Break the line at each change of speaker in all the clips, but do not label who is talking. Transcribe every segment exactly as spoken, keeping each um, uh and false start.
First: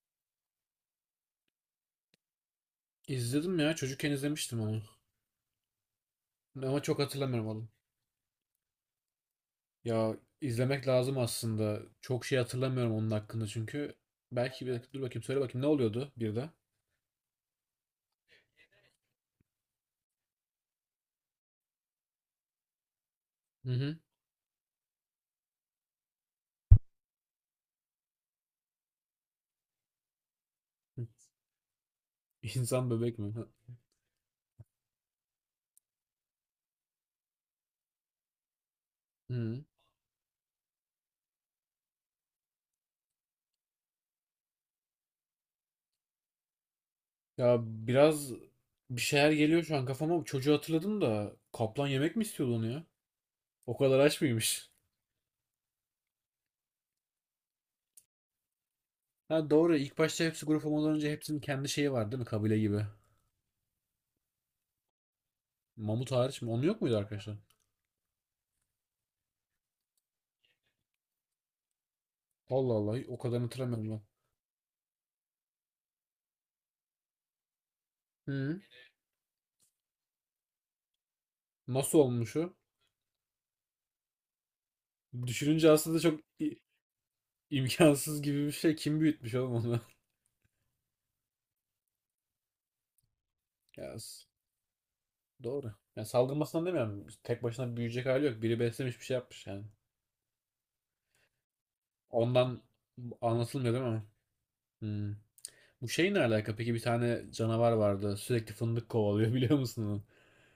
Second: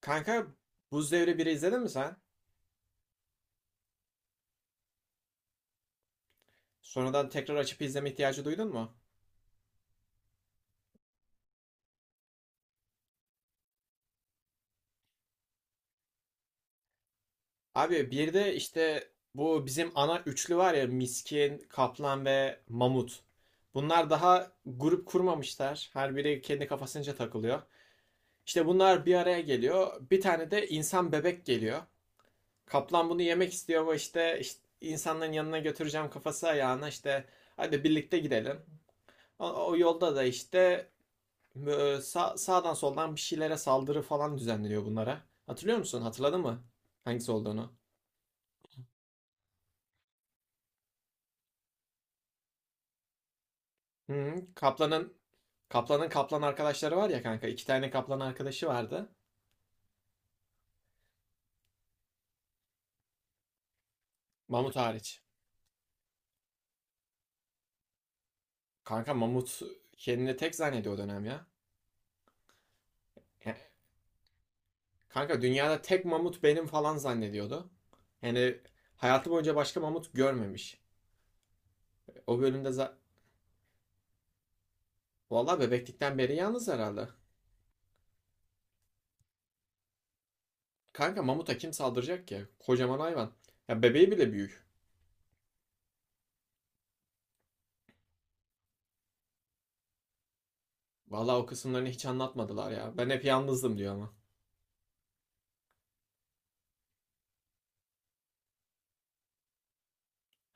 Kanka, Buz Devri biri izledin mi sen?
İzledim ya. Çocukken izlemiştim onu. Ama çok
Sonradan
hatırlamıyorum
tekrar
oğlum.
açıp izleme ihtiyacı duydun mu?
Ya izlemek lazım aslında. Çok şey hatırlamıyorum onun hakkında çünkü. Belki bir dakika dur bakayım söyle bakayım ne oluyordu bir de?
Abi bir de işte bu bizim ana üçlü var ya Miskin, Kaplan ve Mamut.
Hı hı.
Bunlar daha grup kurmamışlar. Her biri kendi kafasınca takılıyor. İşte bunlar bir araya geliyor. Bir tane de insan bebek geliyor.
İnsan
Kaplan
bebek
bunu
mi? Hı.
yemek istiyor ama işte, işte insanların yanına götüreceğim kafası ayağına işte hadi birlikte gidelim.
Hı.
O, o yolda da işte Bö- Sağ, sağdan soldan bir şeylere saldırı falan düzenleniyor bunlara. Hatırlıyor musun? Hatırladın mı? Hangisi
Ya
olduğunu?
biraz bir şeyler geliyor şu an kafama. Çocuğu hatırladım da kaplan yemek mi istiyordu onu ya? O kadar aç
Hı,
mıymış?
Kaplan'ın Kaplan'ın kaplan arkadaşları var ya kanka. İki tane kaplan arkadaşı vardı.
Ha doğru, ilk başta hepsi grup olmadan önce hepsinin kendi şeyi var değil mi? Kabile gibi.
Mamut hariç.
Mamut hariç mi? Onun yok muydu arkadaşlar?
Kanka mamut kendini tek zannediyor o dönem ya.
Allah Allah, o kadar
He-
hatırlamıyorum
Kanka dünyada tek mamut benim falan zannediyordu.
ben. Hı.
Yani hayatı boyunca başka mamut görmemiş.
Nasıl olmuş
O
o?
bölümde za- Vallahi
Düşününce aslında
bebeklikten
çok
beri
i-
yalnız herhalde.
imkansız gibi bir şey. Kim büyütmüş oğlum onu?
Kanka mamuta kim saldıracak ki? Kocaman hayvan. Ya
Ya,
bebeği
s-
bile büyük.
doğru. Ya salgınmasından demiyorum. Tek başına büyüyecek hali yok. Biri beslemiş, bir şey yapmış yani.
Vallahi o kısımlarını hiç
Ondan
anlatmadılar ya. Ben
bu-
hep
anlatılmıyor
yalnızdım
değil
diyor
mi?
ama.
Hmm. Bu şey ne alaka? Peki, bir tane canavar vardı. Sürekli fındık kovalıyor biliyor musun onu?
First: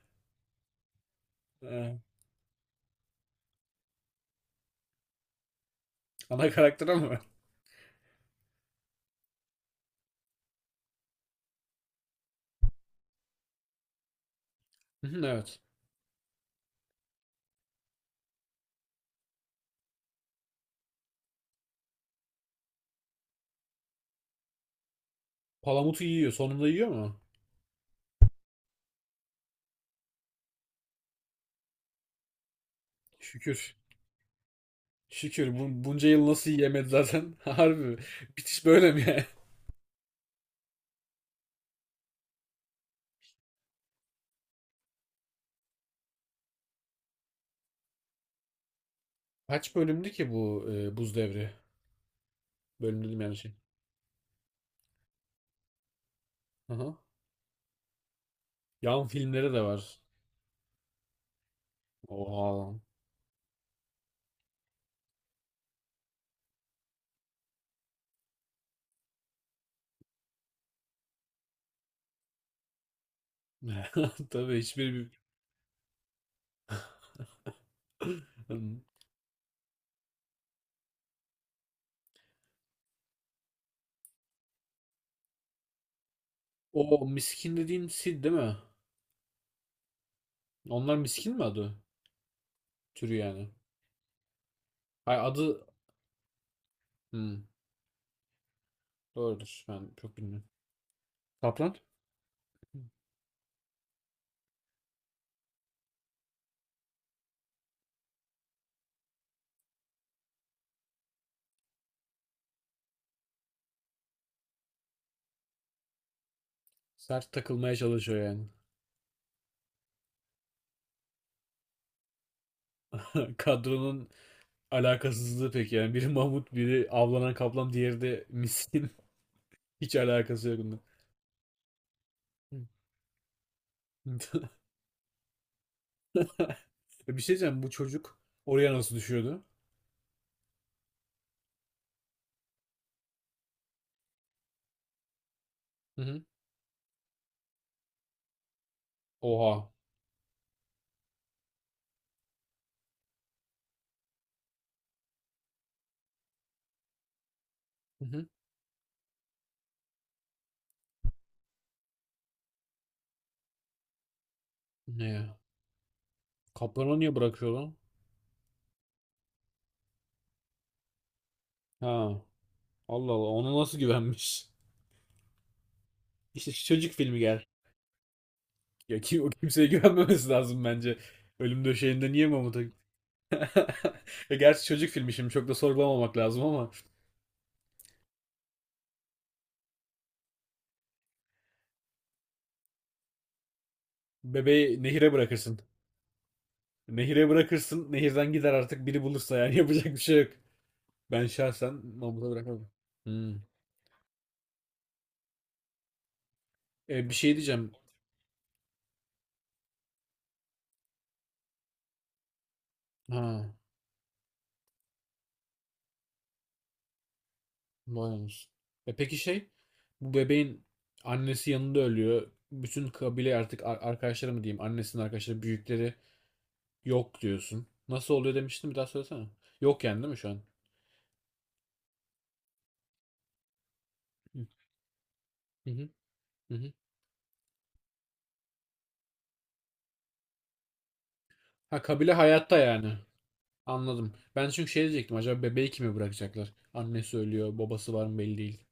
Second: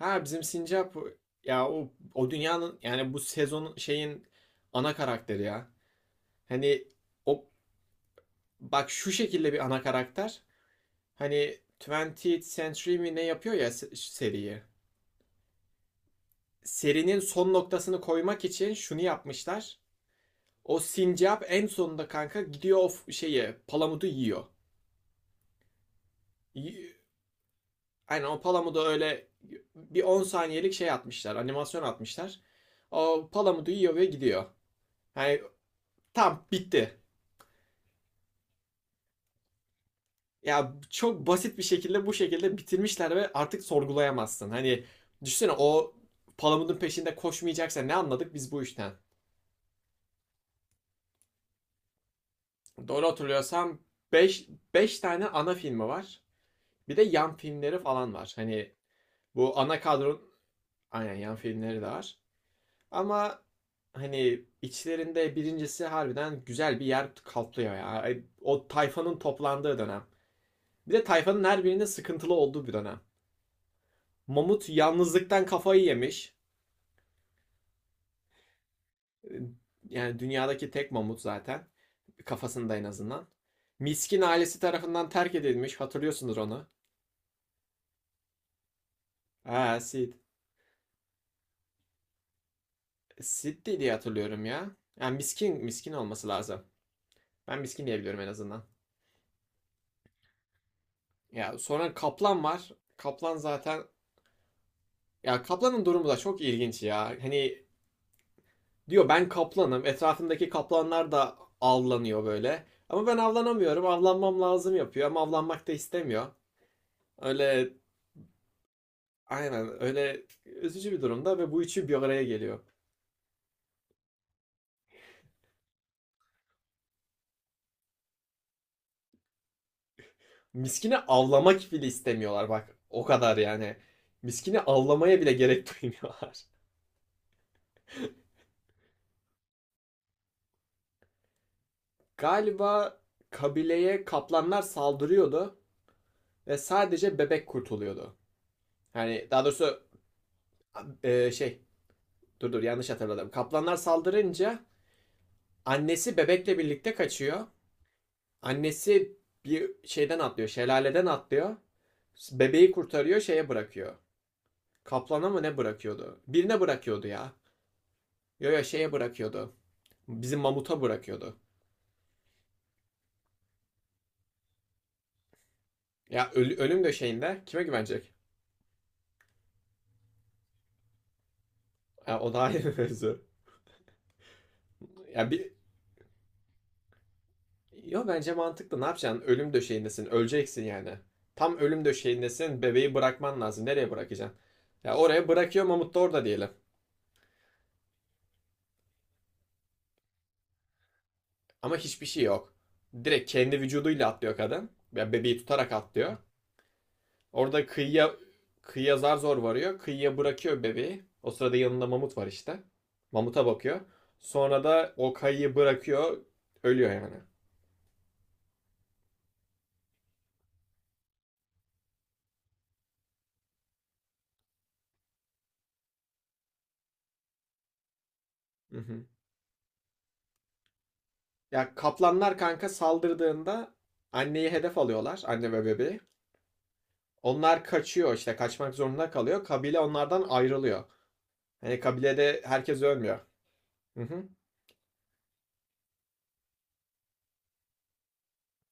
Ha bizim Sincap ya o
Ee,
o dünyanın yani bu sezonun şeyin ana karakteri ya.
ana
Hani
karakter ama.
o bak şu şekilde bir ana karakter. Hani yirmi Century mi ne yapıyor ya se- seriyi.
Hı, evet.
Serinin son noktasını koymak için şunu yapmışlar. O Sincap en sonunda kanka gidiyor o f- şeyi palamudu yiyor.
Palamutu yiyor. Sonunda yiyor
Y-
mu?
Aynen o Palamut'a öyle bir on saniyelik şey atmışlar. Animasyon atmışlar. O Palamut'u
Şükür.
yiyor ve gidiyor. Yani
Şükür. Bu, bunca yıl
tam
nasıl yiyemedi
bitti.
zaten? Harbi. Bitiş böyle mi yani?
Ya çok basit bir şekilde bu şekilde bitirmişler ve artık sorgulayamazsın. Hani düşünsene o Palamut'un peşinde koşmayacaksa ne anladık biz bu işten?
Kaç bölümdü ki bu e, buz devri? Bölüm
Doğru
dedim yani şey.
hatırlıyorsam beş 5 tane ana filmi var. Bir
Aha.
de yan filmleri falan var. Hani
Yan filmleri
bu
de
ana
var.
kadron aynen yan filmleri de var.
Oha.
Ama hani içlerinde birincisi harbiden güzel bir yer kaplıyor ya. O tayfanın toplandığı dönem. Bir de tayfanın her birinde sıkıntılı olduğu bir dönem.
Tabii,
Mamut
hiçbir bir...
yalnızlıktan kafayı yemiş. Ee, Yani dünyadaki tek mamut zaten. Kafasında en azından. Miskin ailesi tarafından terk edilmiş. Hatırlıyorsunuz onu.
O miskin dediğin Sid değil mi?
Ha Sid.
Onlar miskin mi adı? Türü yani.
Sid diye hatırlıyorum ya. Yani
Hayır,
miskin
adı...
miskin olması lazım.
Hmm,
Ben miskin diyebiliyorum en azından.
doğrudur. Ben çok bilmiyorum.
Ya
Kaplan?
sonra kaplan var. Kaplan zaten Ya kaplanın durumu da çok ilginç ya. Hani diyor ben kaplanım. Etrafındaki kaplanlar da avlanıyor böyle. Ama ben avlanamıyorum. Avlanmam lazım yapıyor ama avlanmak da istemiyor.
Sert
Öyle
takılmaya çalışıyor yani.
aynen öyle üzücü bir durumda ve bu üçü bir araya geliyor.
Kadronun alakasızlığı pek yani. Biri Mahmut, biri avlanan kaplan, diğeri de miskin. Hiç alakası yok bunun.
Miskini avlamak bile istemiyorlar bak. O kadar yani. Miskini avlamaya bile gerek duymuyorlar.
Bir şey diyeceğim. Bu çocuk oraya nasıl düşüyordu?
Galiba kabileye kaplanlar saldırıyordu
Hı hı.
ve sadece bebek kurtuluyordu. Yani daha
Oha.
doğrusu e, şey dur dur, yanlış hatırladım. Kaplanlar saldırınca annesi bebekle birlikte kaçıyor.
Hı hı.
Annesi bir şeyden atlıyor, şelaleden atlıyor. Bebeği kurtarıyor, şeye bırakıyor.
Ne
Kaplana
ya?
mı ne bırakıyordu? Birine
Kaplanı
bırakıyordu
niye
ya.
bırakıyor lan?
Yo yo, şeye bırakıyordu. Bizim mamuta bırakıyordu.
Ha. Allah Allah. Ona nasıl güvenmiş?
Ya
İşte
öl-
şu
ölüm
çocuk filmi
döşeğinde
gel.
kime güvenecek?
Ya kim, o kimseye güvenmemesi lazım bence. Ölüm döşeğinde
Ya,
niye
o da
Mahmut'a...
ayrı mevzu.
Ya gerçi çocuk filmi, şimdi
Ya
çok
bir
da sorgulamamak lazım ama
Yo, bence mantıklı. Ne yapacaksın? Ölüm döşeğindesin. Öleceksin yani. Tam ölüm döşeğindesin. Bebeği bırakman lazım. Nereye bırakacaksın?
bebeği
Ya
nehire
oraya
bırakırsın.
bırakıyor Mamut da orada diyelim.
Nehire bırakırsın. Nehirden gider, artık biri bulursa yani yapacak bir şey yok. Ben şahsen
Ama hiçbir şey
Mahmut'a
yok.
bırakamam.
Direkt
Hmm.
kendi vücuduyla atlıyor kadın. Ya bebeği tutarak atlıyor.
E, bir şey
Orada
diyeceğim.
kıyıya kıyıya zar zor varıyor. Kıyıya bırakıyor bebeği. O sırada yanında mamut var işte. Mamuta
Ha.
bakıyor. Sonra da o kayayı bırakıyor. Ölüyor yani.
Maymunuz. E peki şey, bu bebeğin annesi yanında ölüyor. Bütün kabile artık, ar- arkadaşları mı diyeyim, annesinin arkadaşları, büyükleri yok diyorsun. Nasıl oluyor demiştin, bir
Hı
daha
hı.
söylesene. Yok yani değil mi şu an?
Ya kaplanlar kanka saldırdığında
Hı
anneyi hedef alıyorlar. Anne ve
hı hı.
bebeği.
Hı.
Onlar kaçıyor işte kaçmak zorunda kalıyor. Kabile onlardan ayrılıyor. Hani
Ha, kabile
kabilede
hayatta
herkes
yani.
ölmüyor. Hı
Anladım.
hı.
Ben çünkü şey diyecektim, acaba bebeği kime bırakacaklar? Annesi ölüyor, babası var mı belli değil.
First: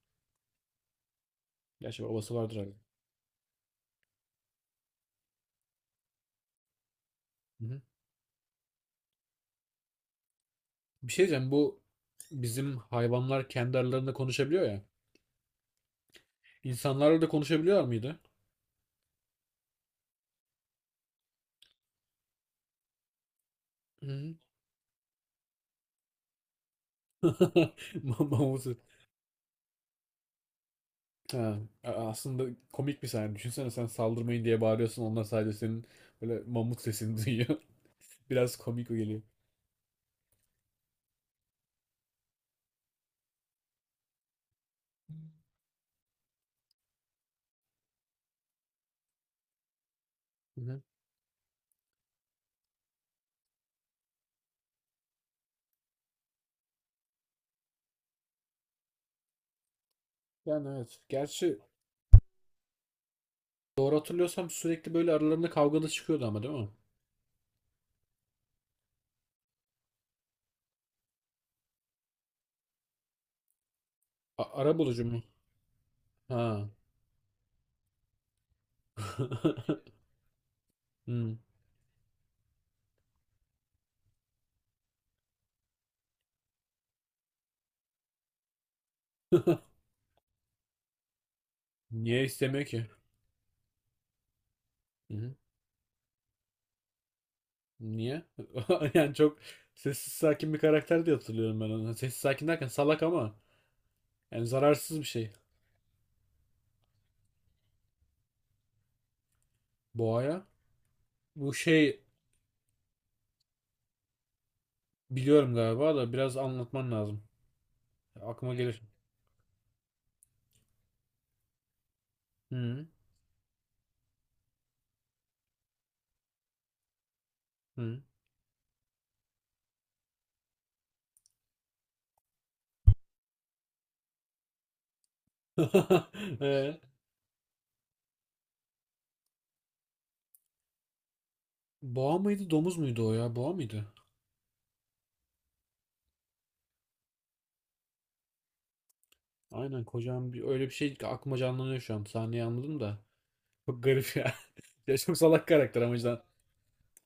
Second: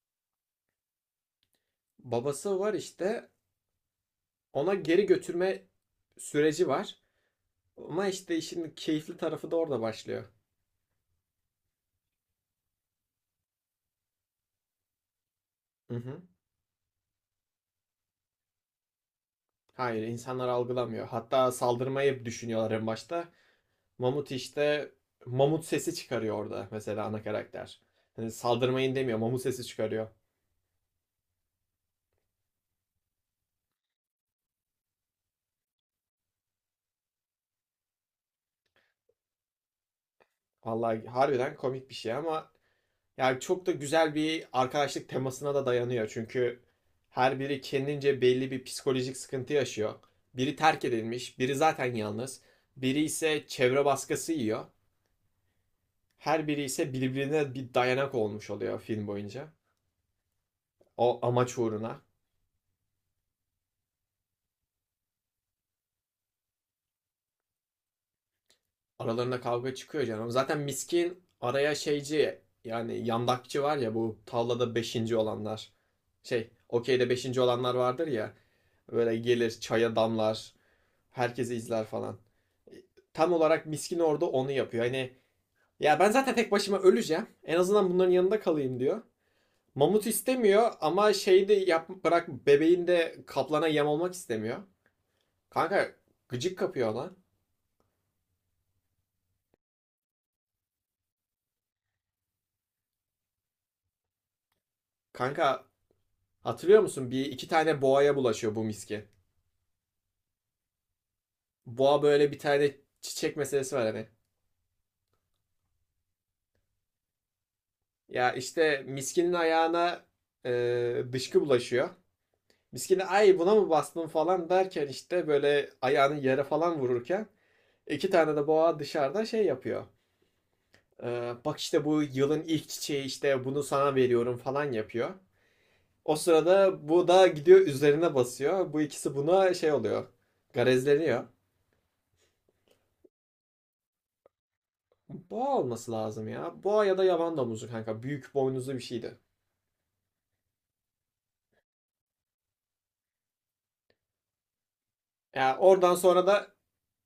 Gerçi babası vardır
Babası
abi.
var işte ona geri götürme süreci var.
Hı hı.
Ama işte işin keyifli tarafı da orada başlıyor.
Bir şey diyeceğim, bu bizim hayvanlar kendi aralarında konuşabiliyor ya.
Hı hı.
İnsanlarla da konuşabiliyor muydu?
Hayır, insanlar algılamıyor. Hatta saldırmayı düşünüyorlar en başta. Mamut işte mamut sesi çıkarıyor orada mesela ana karakter. Hani
Mamusu.
saldırmayın demiyor, mamut sesi çıkarıyor.
Ha, a- aslında komik bir sahne. Düşünsene, sen saldırmayın diye bağırıyorsun. Onlar sadece senin böyle mamut sesini duyuyor. Biraz komik o geliyor.
Vallahi harbiden komik bir şey ama yani çok da güzel bir arkadaşlık temasına da dayanıyor. Çünkü her biri kendince belli bir psikolojik sıkıntı yaşıyor. Biri
Hı hı.
terk edilmiş, biri zaten yalnız, biri ise çevre baskısı yiyor. Her biri ise birbirine bir dayanak olmuş oluyor film boyunca.
Yani evet.
O
Gerçi
amaç uğruna.
doğru hatırlıyorsam sürekli böyle aralarında kavgalı çıkıyordu ama değil mi?
Aralarında kavga çıkıyor canım. Zaten miskin araya şeyci yani yandakçı var ya, bu
A, ara
tavlada
bulucu
beşinci
mu?
olanlar. Şey
Ha.
okeyde beşinci olanlar vardır ya. Böyle gelir çaya damlar.
Hmm.
Herkesi izler falan. Tam olarak miskin orada onu yapıyor. Hani ya ben zaten tek başıma öleceğim. En azından bunların yanında kalayım diyor. Mamut istemiyor ama şeyi de yap,
Niye
bırak
istemiyor ki?
bebeğin de kaplana yem olmak istemiyor.
Hı hı.
Kanka gıcık kapıyor lan.
Niye? Yani çok sessiz sakin bir karakter diye hatırlıyorum ben onu. Sessiz sakin derken salak ama yani zararsız bir şey.
Kanka, hatırlıyor musun? Bir iki tane boğaya bulaşıyor bu miski.
Boğaya. Bu
Boğa
şey,
böyle bir tane çiçek meselesi var hani.
biliyorum galiba da biraz anlatman lazım.
Ya
Aklıma gelir.
işte miskinin ayağına e, dışkı bulaşıyor.
Hı
Miskini ay buna mı bastın falan derken işte böyle ayağını yere falan vururken
hı.
iki tane de boğa dışarıda şey yapıyor. E, bak işte bu yılın ilk çiçeği işte bunu sana veriyorum falan yapıyor. O
Ee,
sırada bu da gidiyor üzerine basıyor. Bu ikisi buna şey oluyor. Garezleniyor.
boğa mıydı, domuz muydu o ya? Boğa mıydı?
Boğa olması lazım ya. Boğa ya da yaban domuzu kanka. Büyük boynuzlu bir şeydi.
Aynen, kocaman bir öyle bir şey ki aklıma canlanıyor şu an. Sahneyi anladım da. Çok garip ya. Ya çok salak
Ya
karakter
oradan
ama cidden.
sonra da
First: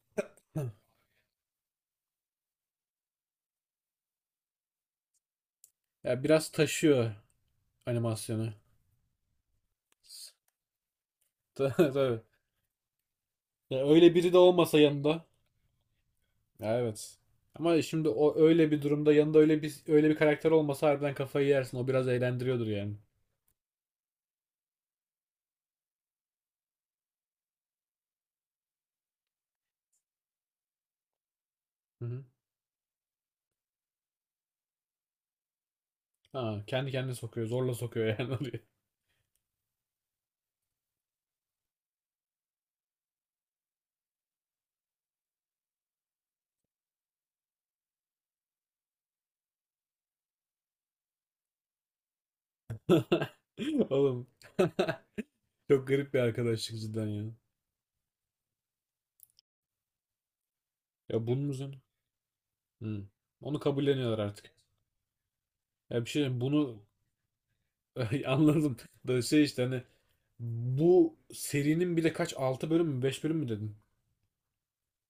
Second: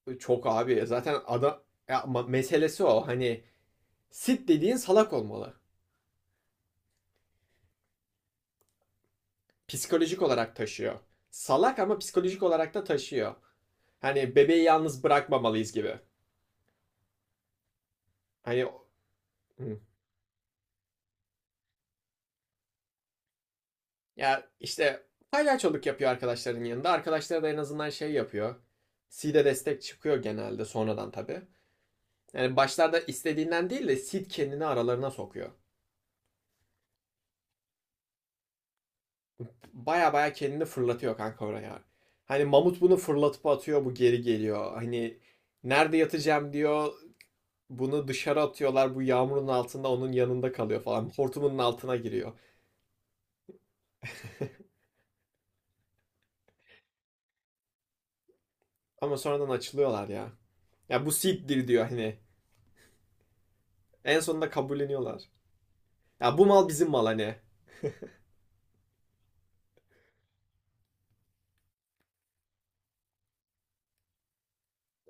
e, çok abi zaten ada ya meselesi o. Hani sit dediğin salak olmalı.
Ya biraz taşıyor animasyonu.
Psikolojik olarak taşıyor.
Ta-
Salak ama
Tabii.
psikolojik olarak da taşıyor.
Ya öyle biri
Hani
de
bebeği
olmasa
yalnız
yanında.
bırakmamalıyız gibi.
Ya evet. Ama şimdi o
Hani
öyle bir durumda, yanında öyle bir öyle bir karakter olmasa harbiden kafayı yersin. O biraz eğlendiriyordur yani.
ya işte palyaçoluk yapıyor arkadaşların yanında. Arkadaşları da en azından şey yapıyor. Sid'e destek çıkıyor genelde sonradan tabii. Yani başlarda istediğinden değil de Sid kendini aralarına sokuyor.
Ha, kendi kendine sokuyor. Zorla sokuyor yani oraya.
Baya baya kendini fırlatıyor kanka oraya. Hani mamut bunu fırlatıp atıyor bu geri geliyor. Hani nerede yatacağım diyor. Bunu dışarı atıyorlar bu yağmurun altında onun yanında kalıyor falan. Hortumunun altına giriyor.
Oğlum. Çok garip bir arkadaşlık cidden ya.
Ama sonradan açılıyorlar ya. Ya bu
Ya bunun
Sid'dir
üzerine.
diyor hani.
Hı. Onu kabulleniyorlar
En
artık.
sonunda kabulleniyorlar.
Ya bir şey
Ya
diyeyim,
bu mal
bunu
bizim mal hani.
anladım. Da şey işte hani bu serinin bile kaç, altı bölüm mü, beş bölüm mü dedin?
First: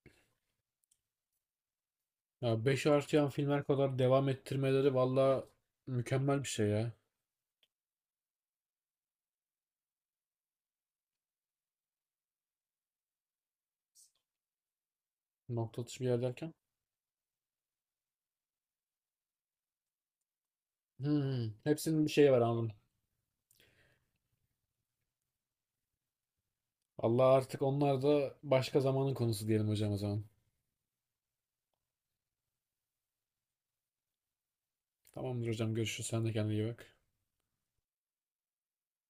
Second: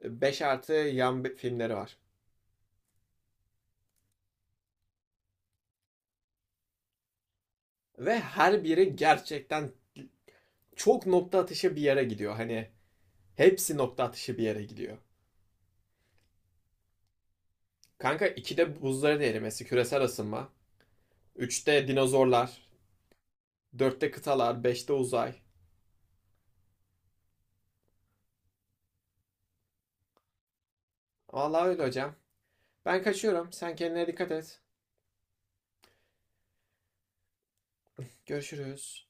beş artı yan filmleri var.
Ya beş artıyan filmler kadar devam ettirmeleri valla mükemmel bir şey ya.
Ve her biri gerçekten çok nokta atışı bir yere gidiyor. Hani hepsi nokta atışı bir yere gidiyor.
Nokta atışı bir yer derken.
Kanka ikide buzların erimesi, küresel ısınma.
Hı,
Üçte
hepsinin bir şeyi var,
dinozorlar.
anladım.
Dörtte kıtalar. Beşte uzay.
Allah, artık onlar da başka zamanın konusu diyelim hocam o zaman.
Vallahi öyle hocam. Ben kaçıyorum. Sen kendine dikkat et.
Tamamdır hocam, görüşürüz. Sen de kendine iyi bak.
Görüşürüz.